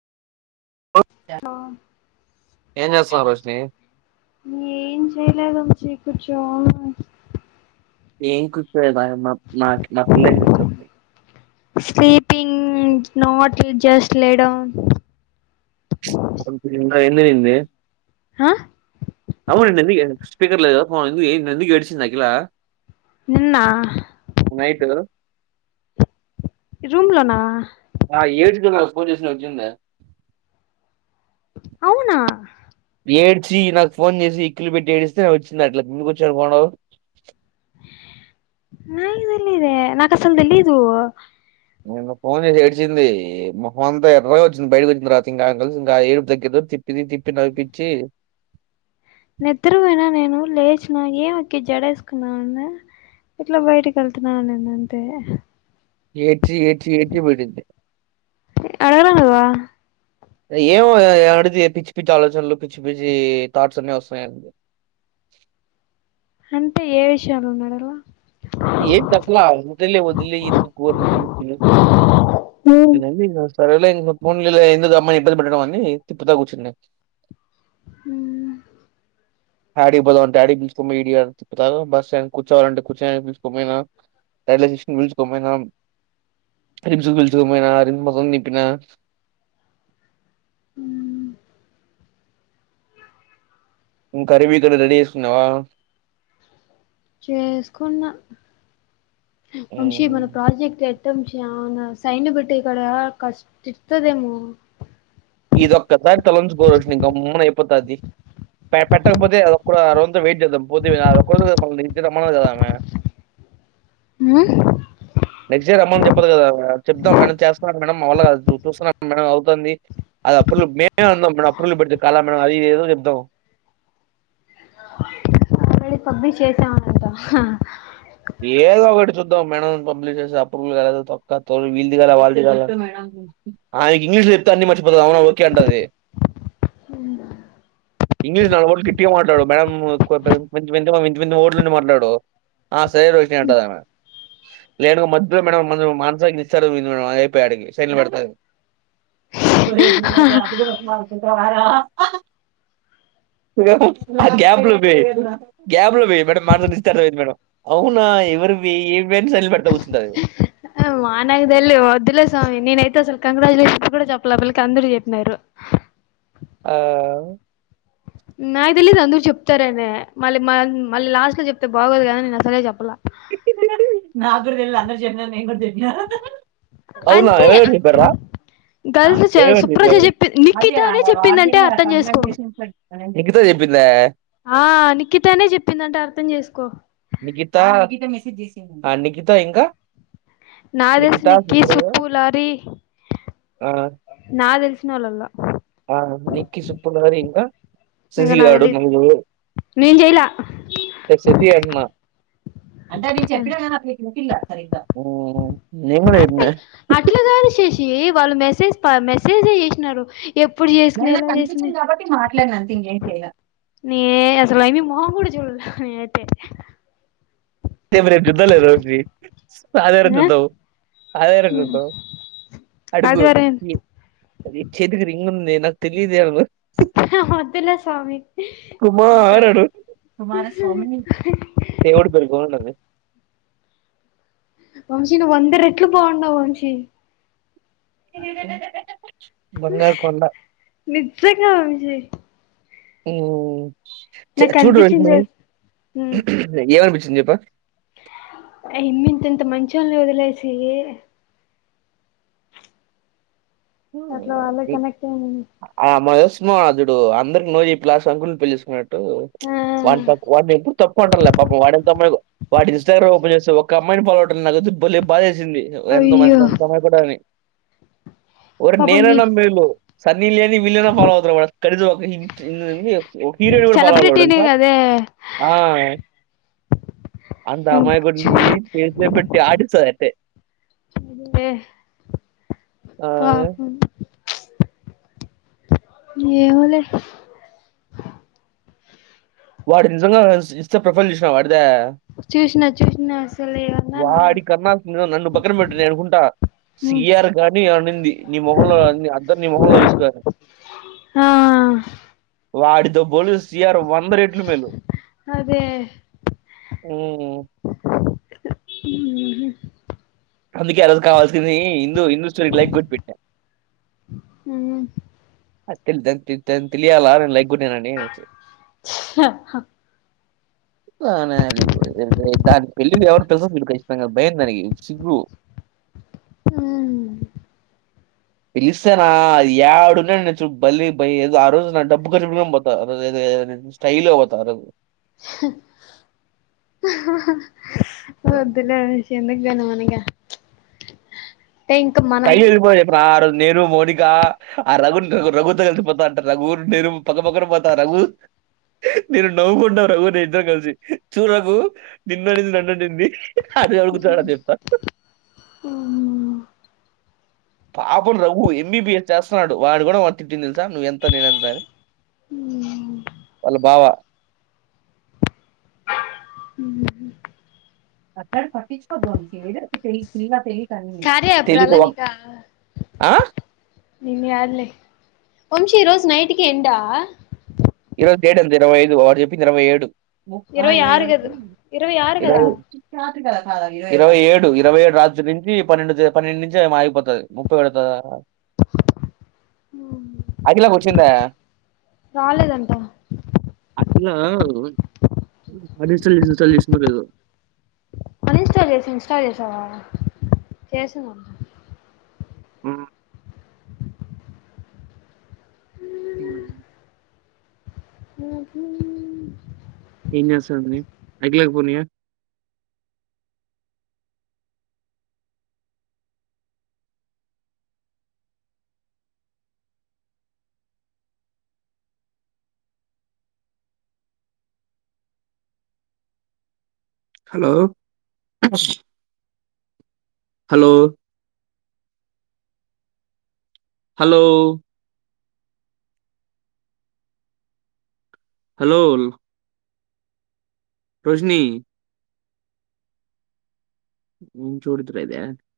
ఆ ఏం చేస్తున్నావు రోషిని ఏం చె చేయట్లేదు బుజ్జి కొంచెం అగురా [unintelligible] sleeping not eat just lay down ఇందాక ఎం జరిగిందే ఆ అవును నిన్న ఎందుకే స్పపీకర్ లేదు ఆ ఎందుకు ఎందుక్ ఏడుస్తుంది అఖిలా నిన్నా నైట్ రూమ్ లోనా ఆహ్ ఏడ్చుకుంట నాకు ఫోన్ చేసినావ్ చూడ్ నిన్నా అవునా ఏడ్చి నాకు ఫోన్ చేసి ఎక్కులు పెట్టి ఏడిస్తే వచ్చింది అట్లా [unintelligible] నాకు తెలీదే నాకసలు తెలీదు నిన్న ఫోన్ చేసి ఏడ్చింది మొహమంతా ఎర్ర వచ్చింది బయటికోచ్చిన తరువాత ఇంకా కలిసి ఇంకా ఆ ఏడుపు తగ్గేలోపు తి తిప్పిది తిప్పి నవ్విపిచ్చి నిద్రపోయినా నేను లేచిన ఎం అక్కి జడేసుకున్నావన్నా ఇట్లా బయటికేళ్తున్నా అనిందంతే ఏడ్చి ఏడ్చి ఏడ్చి పడింది అడగలా నువ్వా ఏమో అడితే పిచ్చి పిచ్చి ఆలోచనలు పిచ్చి పిచ్చి థాట్స్ అన్ని వస్తాయ అంటే ఏ విషయాలు అని అడుగవా ఎట్ చెప్పలా వదిలేయ్ వదిలెయ్ ఎందుకు ఉమ్ నిన్న ఏ గాజు సరేలా ఇంకా పోనీలే ఎందుకు అమ్మాయిని ఇబ్బంది పెట్టడం అని తిప్పుతా కూర్చున్న హుహ్ ఆడికి పోదాం అంటే ఆడికి తీసుకొని పోయిండా త బస్ స్టాండ్ కూర్చడానికి తీసుకోపోయినా [unintelligible] తీసుకొనిపోయినా మొత్తం తిప్పిన కరిబ క రడిీస్తున్నావా చేసుకున్న వంశి హ్మ్ మన ప్రాజెక్ట్ అవున సైన్ పెట్టే కడా తిడుతదేమో ఇది ఒక్కసారి తొలంచుకోరచ్చు నీ గమ్మన అయిపోతా అది పెట్టకపోతే ఓకా రోజు వెయిట్ చేద్దాం పోతే ఓ క రోజు రమ కదా ఆమె ఉ నెక్స్ట్ ఇయర్ అమ్మోని చెప్పదు కదా చేబ్దం మేడం చేస్తున్నాం మేడం మా వల్ల కాదు చూస్తున్నా మే అవుతుంది అది అ మం మేలు పెట్ కాల మేడం అది ఏ చెప్పుదాం మళ్ళి పబ్కి చేసామ అంటా ఏదో ఒకటి చూద్దాం మేడ పబ్లిష్ చేస్తే అప్రూవల్ కాలేదు తోక్క తోలు వీళ్ళది కద వాళ్ళది కద ఇంగ్లీషులో చెప్పితే అవును ఓకేంటది ఇంగ్లీష్ నాలుగుట్లు కిట్టిగా మాట్లాడు మేడం మంత రోట్లు నుండి మాట్లాడు సరే రోషిని లేను మధ్యలో మేడం మానసానికి ఇస్తారు అయిపోయా అడి సైన్ పెడత ఆ గ్యాబ్లు బ గ్యాబ్లు బ మేడం మాట ఇస్తది మేడం అవునా ఎవరు ఏ సల్లిపట్టవచ్చుందిద ఆ మానగదళ్లి వద్దులే స్వామి నేనైతే అసలు కంగ్రాట్యులేషన్ కూడా చెప్పలే పలికి అందరు చెప్పినారు ఆ నాకు తెలియదు అందర చెప్తారేనే మళ్ళీ మళ్ళీ లాస్ట్ లో చెప్తే బాగోదు కదని నేను అసలు చెప్పలే నాకు కూడా తెలువని అందరు చెప్పినారు అని చెప్పిన అవునా అంటే ఎవరప్పడ్రా గర్ల్స్ సుప్రజ చెప్పి నిఖితనే చెప్పిందంటే అర్థం చేసుకో నీకెట్ల చెప్పిందా ఆ నిఖితానే చెప్పిందంటే అర్థం చేసుకో నిఖితా నిఖితా ఇంకా నాకు తెలుసు నిఖిత నిక్కి సుప్పుడు సుబ్బు లారీ ఆ నా తెలిసిన వాళ్ళల ఆ నిక్కి సుబ్బు ఇంకా ఇంగ శశి నాకు గాడు తెలీదు నువ్వు నేను చేయలా శశి అంటున్న అంటే నేను. చెప్పిన పిల్ల సరిగ వీళ్లే నేను కూడా చెప్పిన అట్లాగాదు శశి చేసి వాళ్ళు మెసేజ్ మెసేజే చేసినారు ఎప్పుడు చేసుకున్నా ఎలా చేసిది ఇంట్లోనే నథింగ్ ఏం చేయలే ఆ అసలు అ మోహం కూడా చూడలే రి జుద్ద్ద లేదు అదే ఆ జుద్ద అదే జుద్ద అడుగు ఆదివారం చేతికి రింగ్ ఉంది నాకు తెలిదు అ ఆ వద్దులే స్వామి కుమార ఇంకా అడు కుమార స్వామిని దేవుడు బెల్లం వంశీ నువ్వు వంద రెట్లు బాగున్నావు వంశీ బంగారు కొండ నిజంగా విజయ్ చూడు తెలుసా ఏమనిపించింది చెప్పు మిమ్మల్ని ఎంత మంచోళ్లను వదిలేసి అట్లా వాళ్ళకి కనెక్ట్ అయింది ఆ మాకు తెలుసు విష్ణోధుడు అందరికి నో చెప్పి లాస్ట్ కు అంకుల్ ని పెళ్లి చేసుకున్నాడు టు ఆ వాని తప్ వాన్నెప్పుడు అనటం లే పాపం వాడేమ్ [unintelligible] సింది ఎంత అయ్యో మంచి ఎంత అమాయకుడని ఒరిని పాపం మీ నేనన్న మేలు సర్ సెలబ్రిటీనే కదే [unintelligible] ఆ అంత అమాయకన్ని చేతిలో పెట్టి ఆడిస్తది అట్టే అదే ఆ పాపం ఏమోలే వాడు నిజంగా ఇన్ స్టాప్రొఫైల్ జూసినవా చూష్ణ చూష్ణ అసలే వాడి కన్న ముందుగ నన్ను పక్కన బెట్టు నేను అనుకుంటా సిఆర్ గాన్ని అనింది నీ మొహంలో అద్దం నీ మొహంలో చూసుకో అని ఆ వాడితో బోలు సిఆరు వంద రె ట్లు మెలు అదే ఊ ఊహుహు అందుకే ఆ రోజు కావాల్సింది ఇందూ ఇందూ స్టోరీకి లైక్ గొడ్డి పెట్టా [unintelligible] తెలియాలా నేను లైక్ గొట్టినానని వానాలి [unintelligible] దాని పెళ్ళి కి ఎవర్ని పిల్సదు జూడు కచ్చితంగా భయం దానికి సిగ్గు ఆ పిలి స్తే రా ఏడున్న నుచ్చు బలే బయ ఆ రోజు నా డబ్బుఖర్చుపెట్టు కొనైనా పోత స్టై ల్ గా పోతా ఆరోజు రోజు వొద్దులే అనూష్ ఎందుగ్గని మన మింగ ట్రల్ ఎళ్లిపోయిక రా ఆరోజు [unintelligible] నేను మోనిక ఆ రఘుని రు రఘుతో గలిసిపోతా అంట రఘు నేను పక్క పక్కన పోతా రఘు నేను నవ్వుకుంటు రఘ నేను ఇద్దరం కలిసి చూడు రఘు నిన్ననింది నన్ననింది [unintelligible] పాపం రఘ ఎంబీబిఎస్ చేస్తన్నాడు వాడి గూడా వా తిట్టింది తెలుసా నువ్వెంత నేనెంత అని ఉ వాళ్ళ బావా అట్లాంటివి పట్టిచ్చుకోద్దు వంశీ ఏదైన పిల్ల తె కార్య యాప్ తెలిక రాలా ఒక్ ఆ నిన్ని గాద్లే వంశీ రోజు నైట్ కి ఎండా ఈరోజు డేటెంత ఇరవైఐదు వాడు జెప్పింది ఇరవై ఏడు ఇరవై ఆరు కదా ఇరవై ఆరు కదా ఈరోజు ఇరవై ఏడు ఇరవై ఏడు రాత్రి నుంచి పన్నెండు పన్నెండు నుంచి ఏమో ఆగిపోతది ముప్పై పెడతార అకిలాకొచ్చిందా బ్బా పిల్లా అని స్టాల్ ఇన్ స్టాల్ చేసిందో లేదో అన్ ఇన్స్టాల్ చేసి ఇన్స్టాల్ చేసావా చేసిందంట ఉ మ ఏం జేస్తాంది [unintelligible] hello hello hello hello Rojani ఉ చూడుదురు ఇదే